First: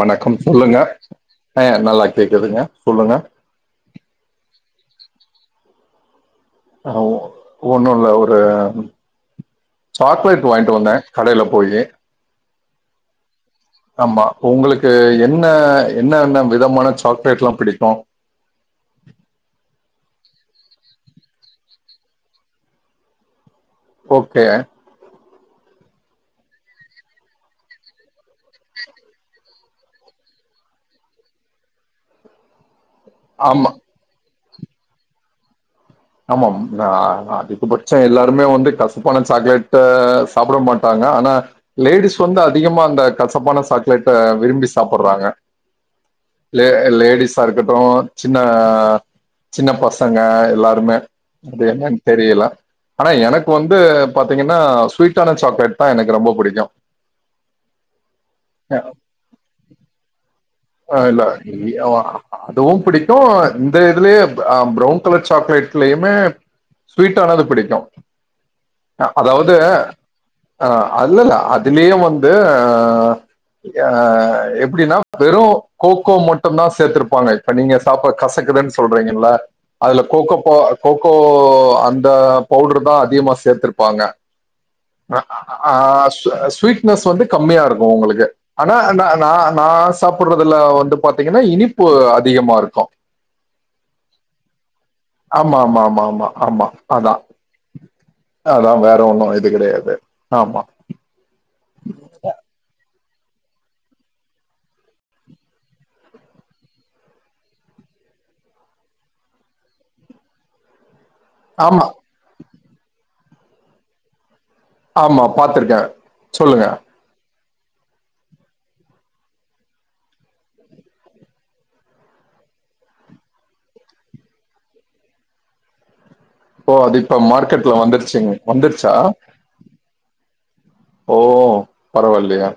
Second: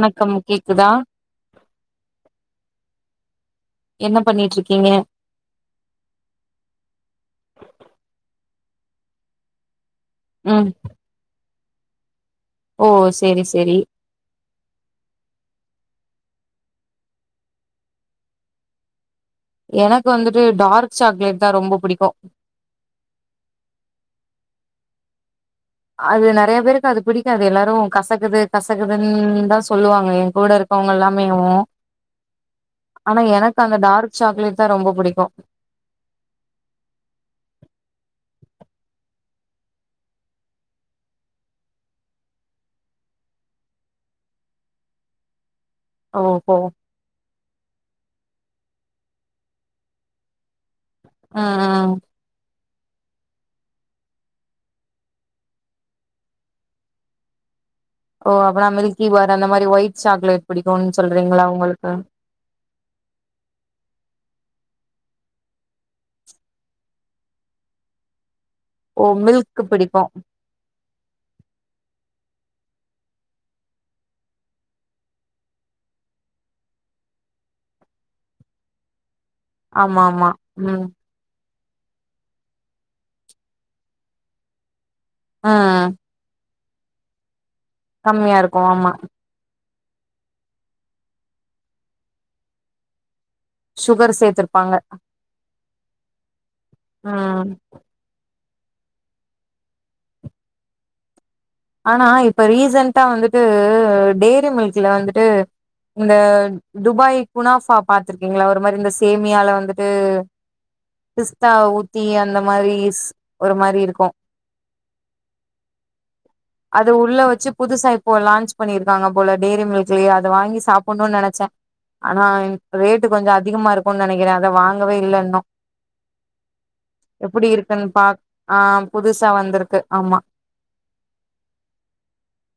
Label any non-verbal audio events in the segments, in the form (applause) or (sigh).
வணக்கம் சொல்லுங்க அ நல்லா கேக்குதுங்க சொல்லுங்க என்னப் பண்ணிட்ருக்கிங்க ஆ ஒன்னு இல்ல ஒரு சாக்லேட் ம் வாயின்ட்டு வந்தே கடைல போயி ஓ சேரிஸ் ஆமா உங்ளுக்கு என்ன என்ன என்ன விதமான சாக்லேட்லா பிடிக்கு எனக்கு வந்துட்டு டார்க் சாக்லேட்தா ரொம்ப பிடிக்கு ஓகே அது நெறைய பேருக்கு அது பிடிக்காது எல்லாரு கசக்குது கசக்குதுன்னுதா சொல்லுவாங்க எங் கூடருக் கவுங்கல்லாமேவு ஆனா எனக்கு ஆமா அந்த டார்க் சாக்லேட்தா ரொம்ப புடிக்கு ஆமாம் அ அதுக்குபட்ச எல்லாருமே வந்து கசப்பான சாக்லேட்ட சாப்ட மாட்டாங் க ஆனா லேடிஸ் வந்து அதிகமா அந்த கசப்பான சாக்லேட்ட விரும்பி சாப்பர்றாங்க ஓஹோ லே லேடிஸாருக்கட்டு சின்ன சின்ன பசங்க எல்லாருமே ம் அது ம் என்னன் தெரில ஆனா எனக்கு வந்து பாத்தீங்கன்னா ஸ்வீட்டான சாக்லேட்தா எனக்கு ரொம்ப புடிக்கு ஓ அப்பனா மில்கிபார் அந்த மாரி வொய்ட் சாக்லேட் பிடிக்கும்னு அ இல்ல சொல்றீங்களா இ உங்களுக்கு அ அதுவு பிடிக்கு இந்த இதுலியே அ ப்ரவுன் கலர் சாக்லேட்லியுமே ஸ்வீட்டானது பிடிக்கு ஓ அதாவது மில்க் பிடிக்கு ஆ அல்லல்ல அதுலியே வந் து அ எப்டினா வெறு கோக்கோ மட்டுந்தா சேர்த்திருப்பாங்க இப்ப நீங்க சாப்ப கசக்குதுன் சொல்றீங்கல்ல ஆமா அதுல ஆமா கொக்கோப்போ ம் கொக்கோ அந்த பவுடுர்தா அதிகமா சேத்திருப்பாங்க அ அ ஆ ம் ஸ் ஸ்வீட்நஸ் வந்து கம்மியா இருக்கும உங்களுக்கு கம்மியா இருக்கு ஆனா ஆமா ந ந நா சாப்பிடு்றதுல வந்து பாத்தீங்கன்னா இனிப்பு அதிகமா இருக்கு (inaudible) சேத்திருப்பாங்க ஆமா ஆமா ஆமா ஆமா ஆமா அதா ம் அதா வேற ஒண்ணும் இது கிடையாது ஆமா ஆனா இப்ப ரீசன்டா வந்துட்டு டெய்ரி மில்க்ல வந்துட்டு இந்த துபாய் குனாபா பாத்துருக்கீங்களா ஒரு மாதிரி இந்த சேமியால வந்துட்டு பிஸ்தா ஆமா ஊத்தி அந்த மாதிரி ஒரு மாதிரி இருக்கு ஆமா பாத்துருக்கே அது உள்ள வச்சு புதுசா இப்போ லான்ச் பண்ணிருக்காங்க போல டெயரி மில்கலயே அதை வாங்கி சாப்பிடணும்னு நினைச்சே ஆனா ரேட்டு கொஞ்சம் அதிகமா இருக்கு நினைக்கிறேன் அத வாங்கவே இல்லைன்னு ஓ அது இப்ப எப்படி மார்க்கெட்ல இருக்குன்னு பாக் வந்துருச்சுங்க ஆ வந்துருச்சா? புதுசா வந்திருக்கு ஆமா ஓ பரவாயில்லையே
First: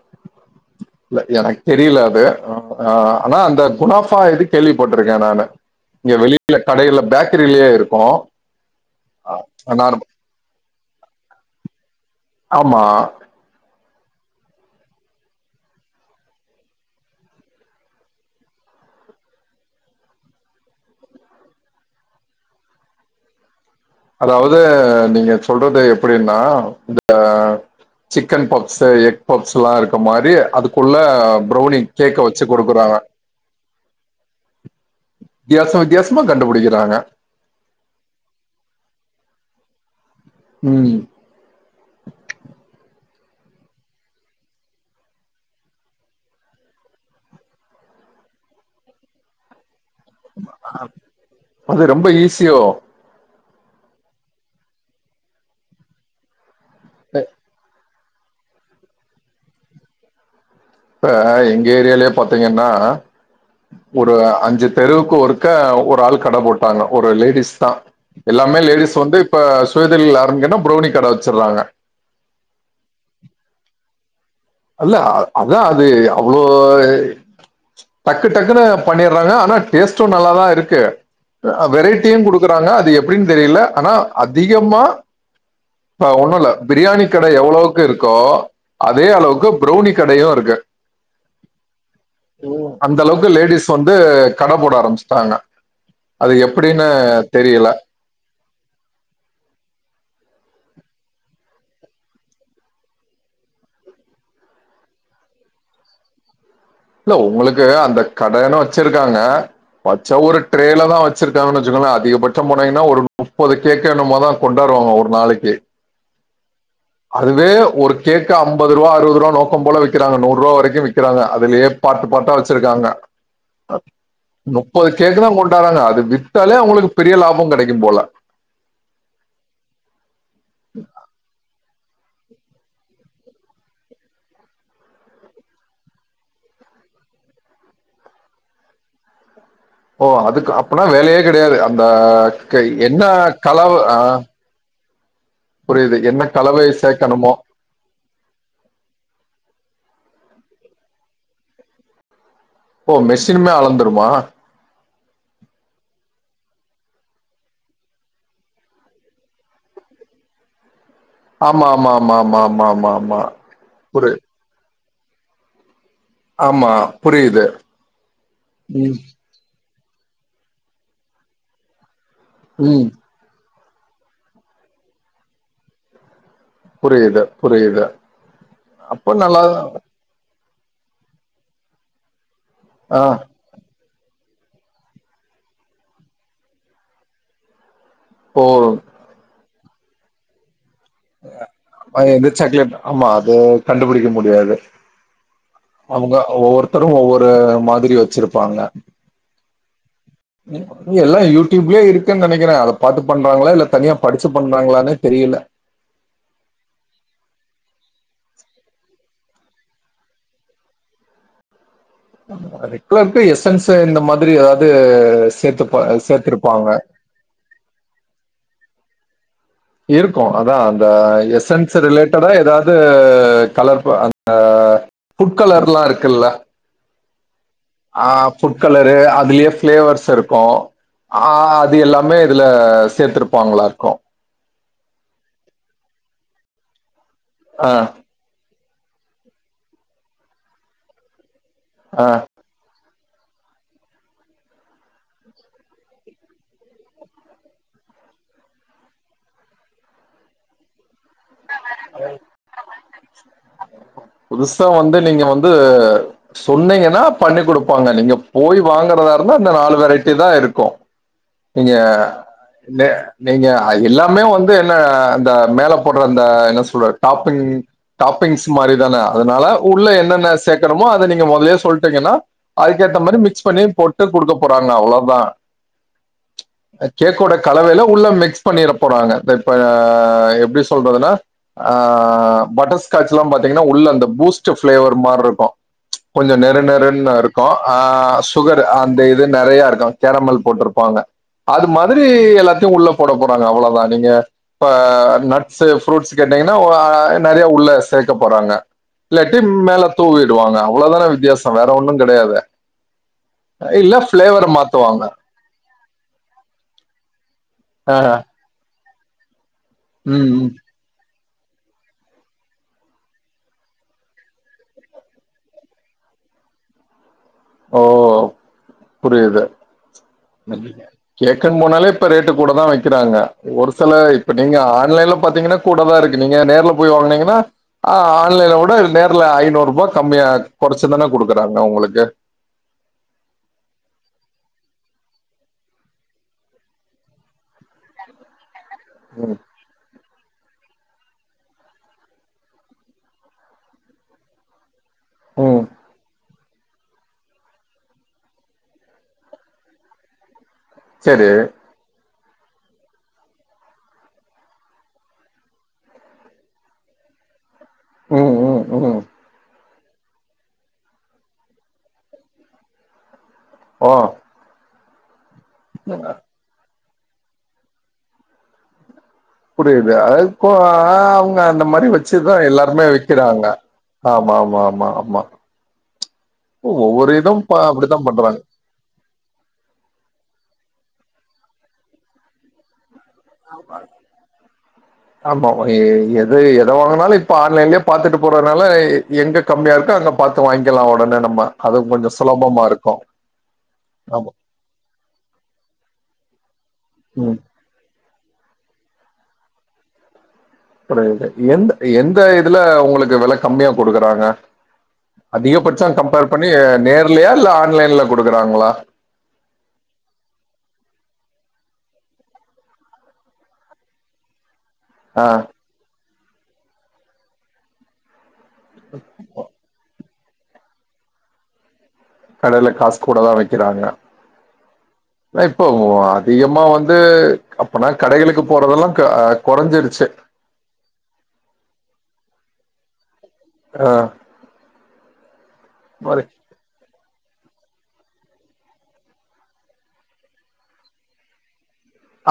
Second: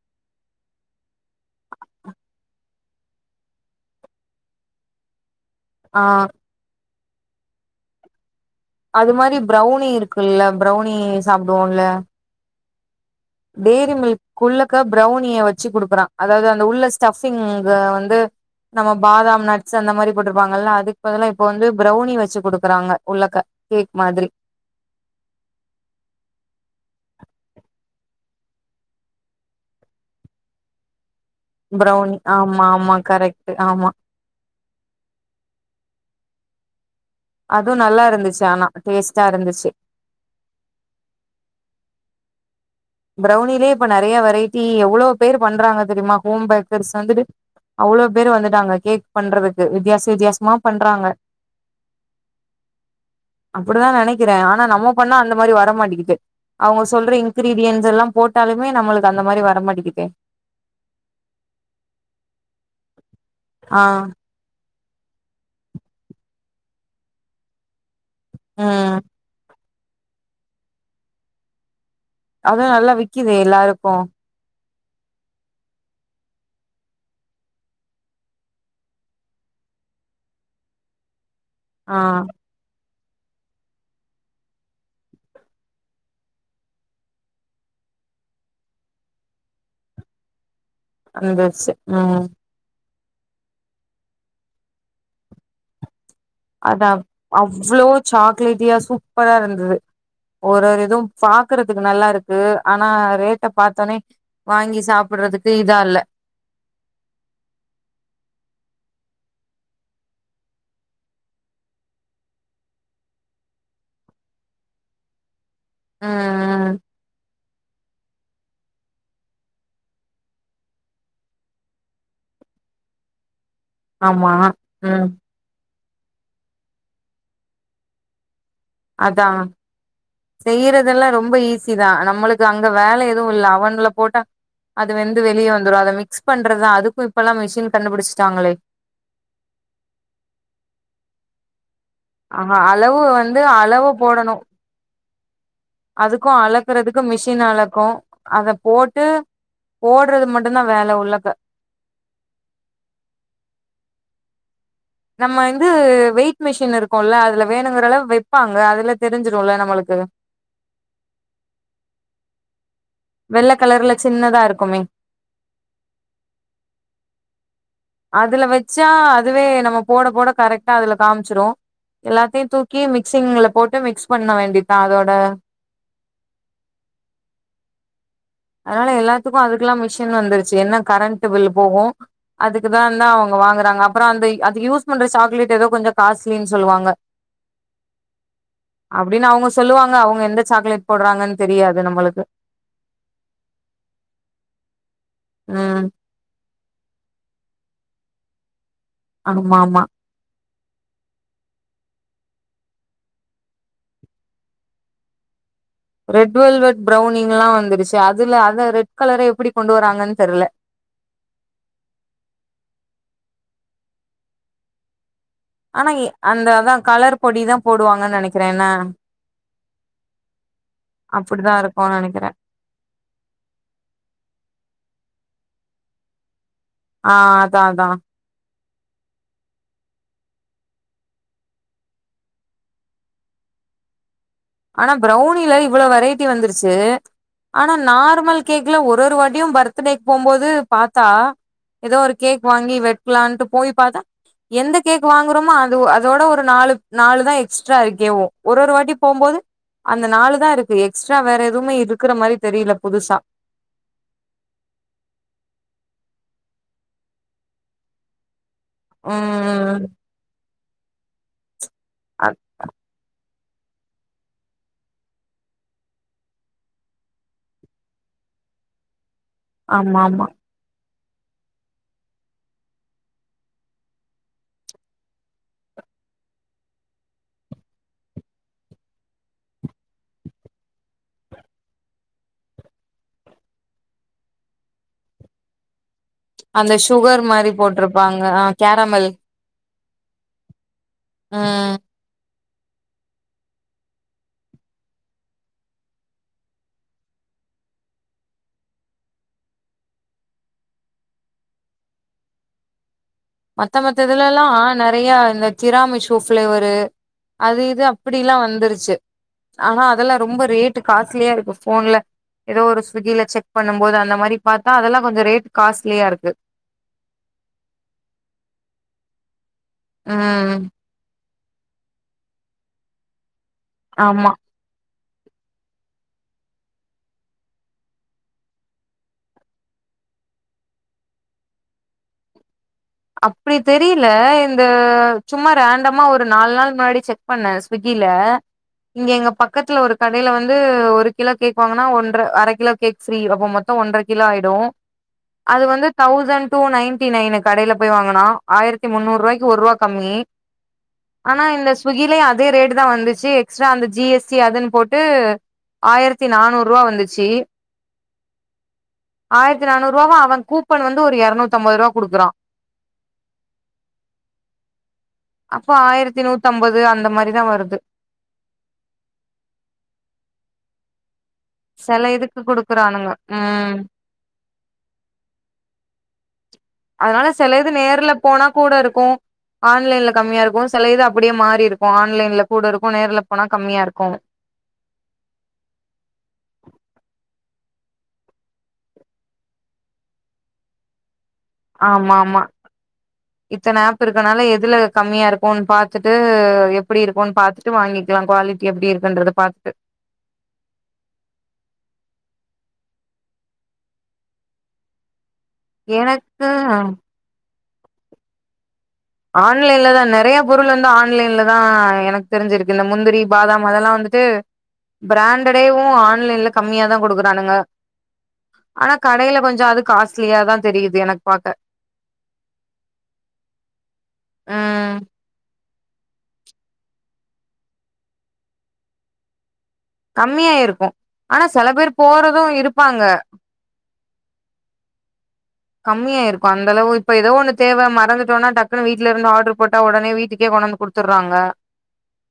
எனக்கு தெரியல அது ஆ ஆனா அந்த குனாபா இது கேள்வி போட்டிருக்கே நானு ஆ இங்க வெளியில கடையில பேக்கரியிலேயே இருக்கு அது மாதிரி பிரரௌனி இருக்குல்ல பிரவுனி சாப்பிடுவோம்ல ஆமா டெய்ரி மில்க் குள்ளக்க பிரௌனிய வச்சு குடுக்குறா அதாவது அந்த உள்ள ஸ்டபிங்க வந்து நம்ம பாதாம் நட்ஸ் அந்த மாரி போட்ருப்பாங்கல்ல அதுக்கு பதலிலா இப்ப வந்து பிரௌனி வச்சு குடுக்குறாங்க உள்ளக்க கேக் மாதிரி அதாவது நீங்க சொல்றது எப்படின்னா இந்த சிக்கன் பப்ஸ் எக் பப்ஸ் எல்லா இருக்க மாரி அதுக்குள்ள பிரவுனி ப்ரௌனி கேக்க வச்சு ஆமா ஆமா கொடுக்குறாங்க கரெக்ட் ஆமா வித்தியாசம வித்தியாசமா கண்டுபிடிக்கிறாங்க அதுவு நல்லா இருந்துச்சு ஆனா டேஸ்டா இருந்துச்சு ம் பிரவுனிலே இப்ப நிறைய வெரைட்டி எவ்வளவு பேர் பண்றாங்க தெரியுமா ஹோம் பேக்கர்ஸ் வந்துட்டு அவ்வளோ பேரு வந்துட்டாங்க கேக் பண்றதுக்கு வித்தியாச வித்தியாசமா பண்றாங்க அது ரொம்ப ஈஸியோ? அப்படிதா நினைக்கிறே ஆனா நம்ம பண்ணா அந்த மாதிரி வர மாட்டேிக்கு அவங்க சொல்ற இன்கிரீடியன்டஸ் எல்லா போட்டாலுமே நம்மளுக்கு அந்த மாரி வர மாட்டக்குது எங்க ஏரியாலேயே பாத்தீங்கன்னா ஆ ஒரு அஞ்சு தெருவுக்கு ஒருக்க ஒரு ஆள் கடை போட்டாங்க ஒரு லேடிஸ் தா எல்லாமே லேடிஸ் ம் வந்து இப்ப சுய தொழில் ஆரம்பிக்கணும்னு பிரௌனி கடை வச்சிருறாங்க அத நல்லா விக்குது எல்லாருக்கு அல்ல அதா அது அவ்வளோ டக்கு டக்குன்னு பண்ணடுறாங்க ஆனா டேஸ்ட்டு நல்லாதா இருக்கு ஆ வெரைட்டியும் குடுக்குறாங்க அது எப்படின்னு தெரியல ஆனா அதிகமா இ ஒண்ணும் இல்ல பிரியாணி கடை எவ்வளவுக்கு இருக்கோ அதே அளவுக்கு பிரௌனி கடையு இருக்கு ம் அந்த அளவுக்கு லேடிஸ் வந்து கடை போட ஆரம்பிச்சிட்டாங்க அதா அவ்வளோ சாக்லேட்டியா சூப்பரா இருந்து ஒரு ஒரு இதுவு பாக்குறதுக்கு நல்லா இருக்கு ஆனா ரேட்டை பாத்தோனே வாங்கி சாப்பிடுறதுக்கு இதெதான்ல்ல இல்ல உங்களுக்கு அந்த கடனு வச்சிருக்காங்க வச்ச ஒரு ட்ரெயல தா வச்சிருக்கான்னு வாட்சிக்கோங்களே அதிகபட்சம் போனங்கன்னா ஒரு முப்பது கேக்க என்னம தான் கொண்டார ரோ ஒரு நாளைக்கு ம் ம் அதுவே ஒரு கேக் அம்பது ரூபா அறுபது ரூா நோக்கம் போல விக்கிறாங்க நூறு ரூப வரைக்கும் விக்குறாங்க அதுலயே பாட்டு பாட்டா வச்சிருக்காங்க ஆமா முப்பது ம் கேக்கு தா கொண்டறாங்க அதுகே வித்தலே ஒங்ளுக்கு பெரிய லாபங்கெடக்கிம்போல அதா செய்யிறதெல்லா ரொம்ப ஈஸி தா நம அம்மளுக்கு அங்க வேல எதுவு ல்ல அவன்ல போட்டா அது வந்து வெளிய வந்துரு அத மிக்ஸ் பண்றதா அதுக்கு இப்பல்லா மிஷின் கண்டுபுடுஷ்ட்டாங்களே ஒ அதுக் அப்பனா வேலயே கெடயாது அந்த ஆஹா கை அளவு என்னா வந்து கலவு அளவு அ போடணு அதுக்கு அளக்குறதுக்கு மிஷின் அளக்கு அத போட்டு ஓட்றது மட்டுந்தா வேல உள்ளக்க ஒ மெஷின்னுமே அளந்துருமா நம்ம இந்து வெயிட் மிஷின் இருக்குல்ல அதுல வேணுங்குறலவ் வெப்பாங்க அதுல தெரிஞ்சிருல நம்மளுக் கு ஆமா ஆமா ஆமா மா மா மா வெள்ள கலர்ல சின்னதா இருக்குமே ஆமா புரியிது அதுல வெச்சா அதுவே நம்ம போட போட கரெக்டா அதுல காம்ச்சிரு எல்லாத்யு தூக்கி ம். மிக்சிங்ல போட்டு மிக்ஸ் பண்ண வேண்டிதா அதோட புரியித புரியித அதுனால எல்லாத்துக்கு அதுக்ல்லா மிஷின் வந்துருச்சு என்ன கரண்ட் பில் போகு அதுக்குதா ஆ தா அவுங்க வாங்குறாங்க அப் அப்பற அந்தய் அதுக் யூஸ் பண்ற சாக்லேட் எதோ கொஞ்ச காஸ்ட்லின் சொல்லுவாங்க இப்போ அப்புடின் அவுங்க சொல்லுவாங்க அவுங்க எந்த சாக்குலேட் அ எந்த சாக்லேட் அமா அது கண்டுபுடிக்க முட்யாது ம் அவுங்க ஒவொருத்தரு ஒவ்வொரு மாதுரியோ ஸ்சிருப்பாங்க ஆமா ஆமா எல்லா யூட்யூப்லே இருக்க நெனை கிற அத பாத்து பண்றாங்ளா இல்ல தனியா படிச்சு பண்றாங்ளானே தெரியில ரெட் வெல்வெட் பிரௌன்னிங்லா வந்துருச்சு அதுல அத ரெட் கலர எப்புடி கொண்டுவராங்கனு தெர்ல (unintelligible) ரெட் கலர்க்கு எஸ்சன்சு இந்த மாதுரி எதாது அனா எ அந்த அதா கலர் பொடி தா போடுவாங்க நெனக்கிறே நா இருக்கு அதா அந்த அப்டிதா எசன்ஸ் இருக்கும்னு ரிலேட்டடா நெனைக்கிறே ஏதாது கலர் பு அந்த ஃபுட் கலர்ல்லா இருக்குல்ல ஆ அதா அதா ஆ ஃபுட் கலரு அதுலே ஃப்ளேவர்ஸ் இர்க்கு அ அது எல்லாமே இதுல சேத்துருப்பாங்ளா இருக்கு ஆனா பிரௌனில இவ்வுளோ வெரைட்டி வந்துருச்சு ஆ ஆனா நார்மல் கேக் இல்ல ஒரொரு வாட்யு பர்த்டே போம்போது பாத்தா எதோ ஆ ஒரு கேக் வாங்கி வெட் க்லான்ட்டு போய் பாத்தா எந்த கேக் வாங்குரொமா அது அதோட ஒரு நாலு நாலு தா எக்ஸ்ட்ரா இருக்கேவு ஒர் ஒரு வாட்டி போம்போது அந்த நாலு தா இருக்கு எக்ஸ்ட்ரா வேற எது புதுசா வந்து நீங்க வந்து சொன்னீங்கனா பண்ணி குடுப்பாங்க நீங்க போய் வாங்குறதார்ந்தா இந்த நாலு ம் வெரைட்டி தா இருக்கு நீங்க நெ நீங்க அ எல்லாமே வந்து என்ன அந்த மேல போட்ற அந்த என்ன சுட டாப்பிங் டாப் பிங்ஸ் மாரி தான அதுனால உள்ள ஆமா ஆமா என்னென்ன சேக்கணுமோ அ நீங்க முதலே சொல்ட்டீங்கனா அதுக்கேத்த மாரி மிக்ஸ் பண்ணி போட்டு குடுக்க போறாங்க அவ்ளோதா கேக்கோட கலவைல உள்ள மிக்ஸ் பண்ணிற போராங்க பெப்ப எப்டி சொல்றதுனா ஆ பட்டர்ஸ்காச்ல்லா பாத்தீங்கனா உள்ள அந்த பூஸ்ட்ட ஃப்ளேவர் மார்ருக்கு கொஞ்ச அந்த நெருநெருன்னு சுகர் இருக்கு மாரி ஆ போட்டிருப்பாங்க ஆ சுகரு அந்த கேரமல் இது நெறயாருக்கு கேரமல் போட்டிருப்பாங்க அது ம் மாதிரி எல்லாத்தையும் உள்ள போட போறாங்க அவ்வளவுதான் நீங்க இப்ப நட்ஸ்சு ஃப்ரூட்ஸ் கேட்டீங்கன்னா நெறைய உள்ள சேர்க்க போறாங்க இல்லாட்டி மேல தூவிடுவாங்க அவ்வளவுதானே வித்தியாசம் வேற ஒன்னும் கிடையாதே மத்த மத்த இதுலலாம் நெறைய இந்த கிராமிஷோ ஃப்ளேவரு அது இது ஆ அப்படிலாம் வந்துருச்சு ஆனா அதெல்லாம் ம் ரொம்ப ம் ரேட்டு காஸ்ட்லியா இருக்கு போன்ல ஏதோ ஒரு ஸ்விக்கில செக் பண்ணும் போது அந்த மாதிரி பார்த்தா அதெல்லாம் கொஞ்சம் ரேட் காஸ்ட்லியா இருக்கு ஓ புரியுது ம் கேக்கு போனாலே இப்ப ரேட்டு கூட தான் வைக்கிறாங்க ஒரு சில இப்ப ஆமா நீங்க ஆன்லைன்ல பாத்தீங்கன்னா கூடதான் இருக்கு நீங்க நேரல போய் வாங்கனீங்கன்னா ஆன்லைன் கூட நேரில் ஐநூறு ரூபா கம்மிய (unintelligible) குறைச்சுதானே குடுக்குறாங்க உங்களுக்கு அப்டி தெரியல இந்த சும்மா ரேண்டமா ஒரு நாலு நாள் முன்னாடி செக் பண்ணேன் ஸ்விக்கி ல இங்க எங்க பக்கத்துல ஒரு கடையில வந் து ஒரு கிலோ கேக் வாங்குனா ஒன்ற அரை கிலோ கேக் ப்ரீ அப்ப மொத்தம் ஒன்றரை கிலோ ஆயிடும் அது ம் வந்து தௌசண்ட் டூ நைன்டி நைனு கடயில போய் வாங்குனா ஆயிரத்தி முன்னூறுரூவாய்கு ஒரு ரூவா கம்மி சரி ஆனா இந்த சுகிலய அது அதே ரேட்டு தான் வந்துச்சி எக்ஸ்ட்ரா அந்த ஜி எஸ் டி அதுன்னு போட்டு ஆயிரத்தி நானூறுரூவா வந்துச்சு ம் ம் ம் ஆயிரத்தி நானூறு ரூவாவ அவன் கூப்பன் வந்து ஒரு இருநூத்து ஐம்பதுரூவா கொடுக்கறான் ஓ அப்போ ஆயிரத்தி நூத்தம்பது அந்த மாதிரிதான் வருது புரியுது அ இப்போ அந்த மாரி செல இதுக்கு வச்சுதான் எல்லாருமே குடுக்குறானுங்க விக்கிறாங்க ம் ஆமா -ஆமா -ஆமா -ஆமா ஒவ்வொரு அதனால இதும் ப செல இது அப்படித்தான் நேர்ல பண்றாங்க போனா கூட இருக்கும் ஆன்லைன்ல கம்மியாருக்கும் செல இது அப்படியே மாறி இருக்கும் ஆன்லைன்ல கூட இருக்கும் ஆமா எது எத வாங்குனாலும் இப்ப ஆன்லைன்ல பாத்துட்டு போறதுனால எங்க கம்மியாருக்கோ அங்க பாத்து வாங்கிக்கலாம் ஒடனே அது கொஞ்சம் ஆமா ஆமா சுலபமாருக்கும் இத்தன ஆப் இருக்கரனால எதுல கம்மியா இருக்கும் பாத்துட்டு எப்படி இருக்கும்ன்னு ம் பாத்துட்டு வாங்கிக்கலாம் குவாலிட்டி எப்டி இருக்குன்றத பாத்துட்டு புரிது‌ எந்த எந்த இதுல ஒங்களுக்கு வெல கம்மியா குடுக்குறாங்க அதிகபட்சம் கம்பேர் பண்ணி எனக்கு நேர்லயா இல்ல ஆன்லைன்ல குடுக்குறாங்களா ஆன்லைன்லதான் நெறைய பொருள் வந்து ஆன்லைன்ல தான் எனக்கு தெரிஞ்சிருக்கு இந்த முந்திரி பாதாம் அதெல்லாம் வந்து ஆ பிராண்டடேவும் ஆன்லைன்ல கம்மியா தான் கொடுக்குறானுங்க ஆனா கடயில கொஞ்சம் அது காஸ்ட்லியாதான் தெரியிது எனக்கு பாக்க கடயில காசு கூட தான் வைக்கிறாங்க ம் இப்போ அதிகமா வந்து அப்பனா கடைகளுக்கு போறதெல்லாம் கா கம்மியா இருக்கும் ஆனா சில பேர் போறதும் இருப்பாங்க ஆ மாரி கம்மியாருக்கும் அந்த அளவு இப்ப ஏதோ ஒண்ணு தேவ மறந்துட்டோனா டக்குன்னு வீட்டுலருந்து ஆர்டரு போட்டா உடனே வீட்டுக்கே கொண்டுவந்து கொடுத்துறாங்க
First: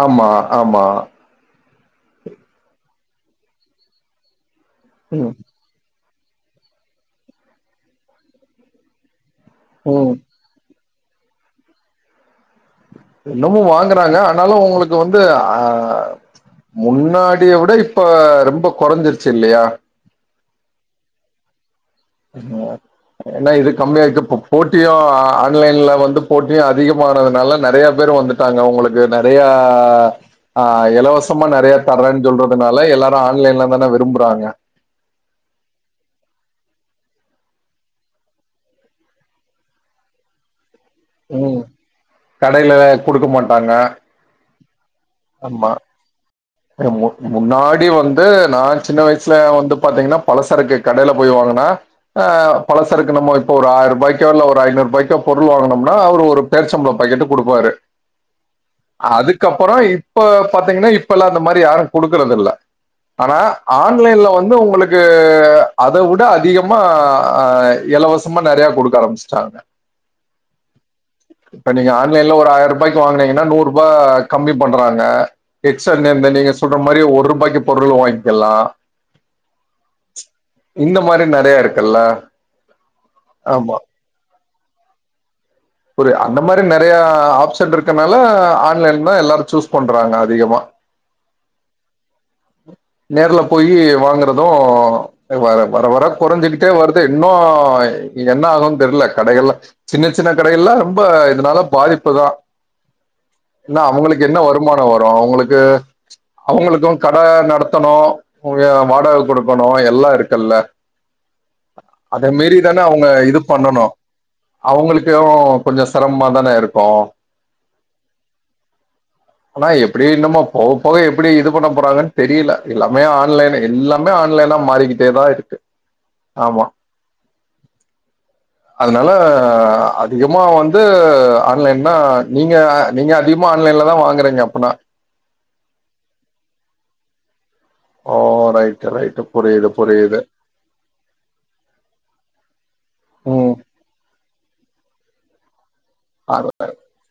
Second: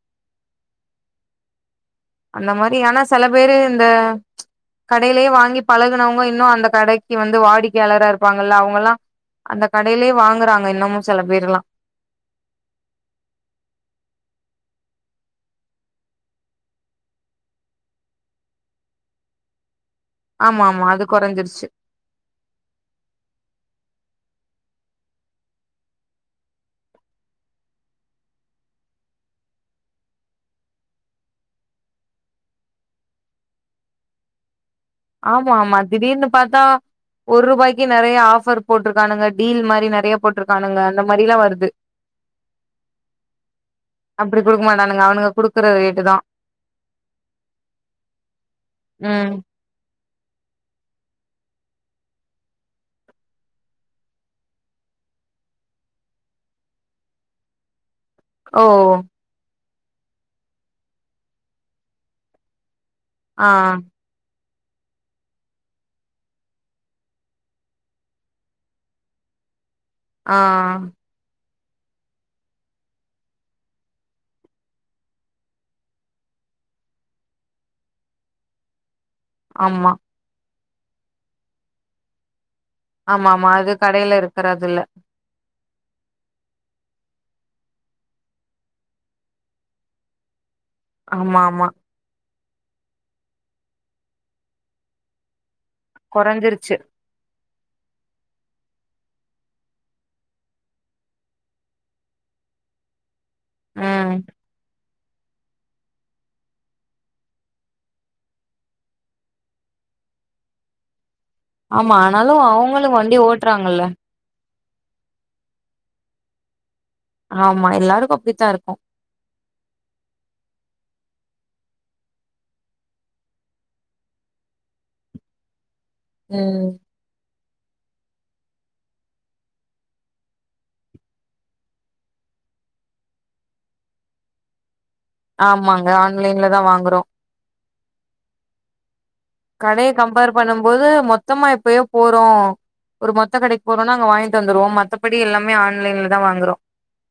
ஆமா ஆமா அந்த மாதிரியானா செல பேரு இந்த கடயிலே ம், வாங்கி பழக குனவங்க இன்னும் அந்த கடைக்கு வந்து வாடிக்கையாளரா இருப்பாங்கல்ல அவங்கல்லாம் அந்த கடையிலேயே ம். வாங்குறாங்க இன்னமும் செல பேர்ல்லாம் இன்னமும் வாங்கறாங்க ஆனாலும் உங்களுக்கு வந்து ஆ முன்னாடிய விட இப்ப ரொம்ப குறைஞ்சிருச்சி இல்லையா ஆமா ஆமா அது குறஞ்சிருச்சி (unintelligible) ஏனா இது கம்மியாருக்கு போ போட்டியு ஆ ஆன்லைன்ல வந்து போட்டியு அதிகமானதுனால நறைய பேர் க்கு வந்துட்டாங்க உங்களுக்கு நறையா ஆ இலவசமா நறையா தர்றேன்னு சொல்றதுனால எல்லாரு ஆன்லைன்ல தான விரும்பறாங்க ஆமா ஆமா திடீர்னு பாத்தா ஒரு ரூபாய்க்கு நறையா ஆஃபர் போட்டருக்கானுங்க டீல் மாரி நறையா போட்ருக்கானுங்க அந்த மாரிலா ம் வருது கடையில கொடுக்க மாட்டாங்க அப்பிடி குடுக்குமா ட்டானுங்க அவனுங்க ஆமா குடுக்கற ரேட்டு தா மு முன்னாடி வந்து நா சின்ன ம் வயசுல வந்து பாத்தீங்ன்னா பலசருக்கு கடயிலே போய் வாங்கனா அ பல சறுக்கு நம்ம இப்போ ஒரு ஆயிரூபாய்க்கோ இல்ல ஒரு ஐநூறுரூபாய்க்கோ பொருள் வாங்கணம் னா அவரு ஒரு பேர்ச்சம்பளம் பக்கெட்டு குடுப்பாரு ஓ ஓ அப்பறோ இப்ப பாத்தீங்கின்னா இப்பல்லா அந்த மாதிரி யாரு குடுக்கறதுல்ல ஆனா ஆ ஆன்லைன்ல வந் வந்து உங்களுக்கு அதவுட அதிகமா அ எலவசமா நறையா குடுக்க ஆரமிச்சிட்டாங்க ங்க ஆ இப்ப நீங்க ஆன்லைன்ல ஒரு ஆயிரூபாய்க்கி வாங்கனீங்கன்னா நூறு ரூபா கம்மி பண்றாங்க எக்ஸ்சட் (unintelligible) நீங்க சொல்ற மாரி ஒரு ரூபாய்க்கி பொருள் வாங்கிக்கல்லா ஆமா இந்த மாரி நறையாருக்கல்ல ஆமா ஆமா அது கடையில இருக்கறதுல்ல புரிய அந்த மாரி நறையா ஆப்ஷன் இருக்கன்னால ஆன்லைன் கூட எல்லாரு சூஸ் பண்றாங்க அதிகமா ஆமா ஆமா நேர்ல போயி வாங்கறது வேற வர வர கொறைஞ்சுகிட்டே கொறஞ்சிருச்சு வருது இன்னு என்னாகுன் தெர்ல கடைகள்ல சின்ன சின்ன கடைகள்லா ரொம்ப இதனால பாதிப்பு தா என்னா ம் அவங்களுக்கு என்ன வருமான் னோ வரு அவுங்களுக்கு அவுங்களுக்கு கட நடத்தணு அம் எ வாடக குடுக்கணு எல்லா இருக்கல்ல ஆமா அத ஆனாலு மீரி தான அவங்களு அவுங்க வண்டி இது ஓட்றாங்கல்ல பண்ணணு அவுங்களுக்கியோ கொஞ்சோ செரமமா தான இருக் கு ஆமா எல்லாருக்கு அப்டித்தா இருக்கு ஆனா எப்பிடி என்னமோ போக போக எப்பிடி இது பண்ண போறாங்கன் தெரில எல்லாமே ஆன்லைன் எல்லாமே ஆன்லைனா மாறிக்கிட்டே தா இருக்கு ஆமா ம் அதனால அதிகமா வந்து ஆன்லைன் தா நீங்க நீங்க அதிகமா ஆன்லைன்லதா வாங்கறீங்க அப்பன்னா ஆமாங்க ஆன்லைன்ல தா வாங்குறோ ஓ ரைட்டு ரைட்டு. புரியுது, கடையே புரியுது. கம்பேர் பண்ணும் போது மொத்தமா எப்பயோ போறோ ஒரு மொத்த ம். கடைக்கு போறோன்னா அங்க வாங்கிட்டு வந்துருவோ மத்தபடி எல்லாமே ஆன்லைன்ல தா அ வாங்குறோ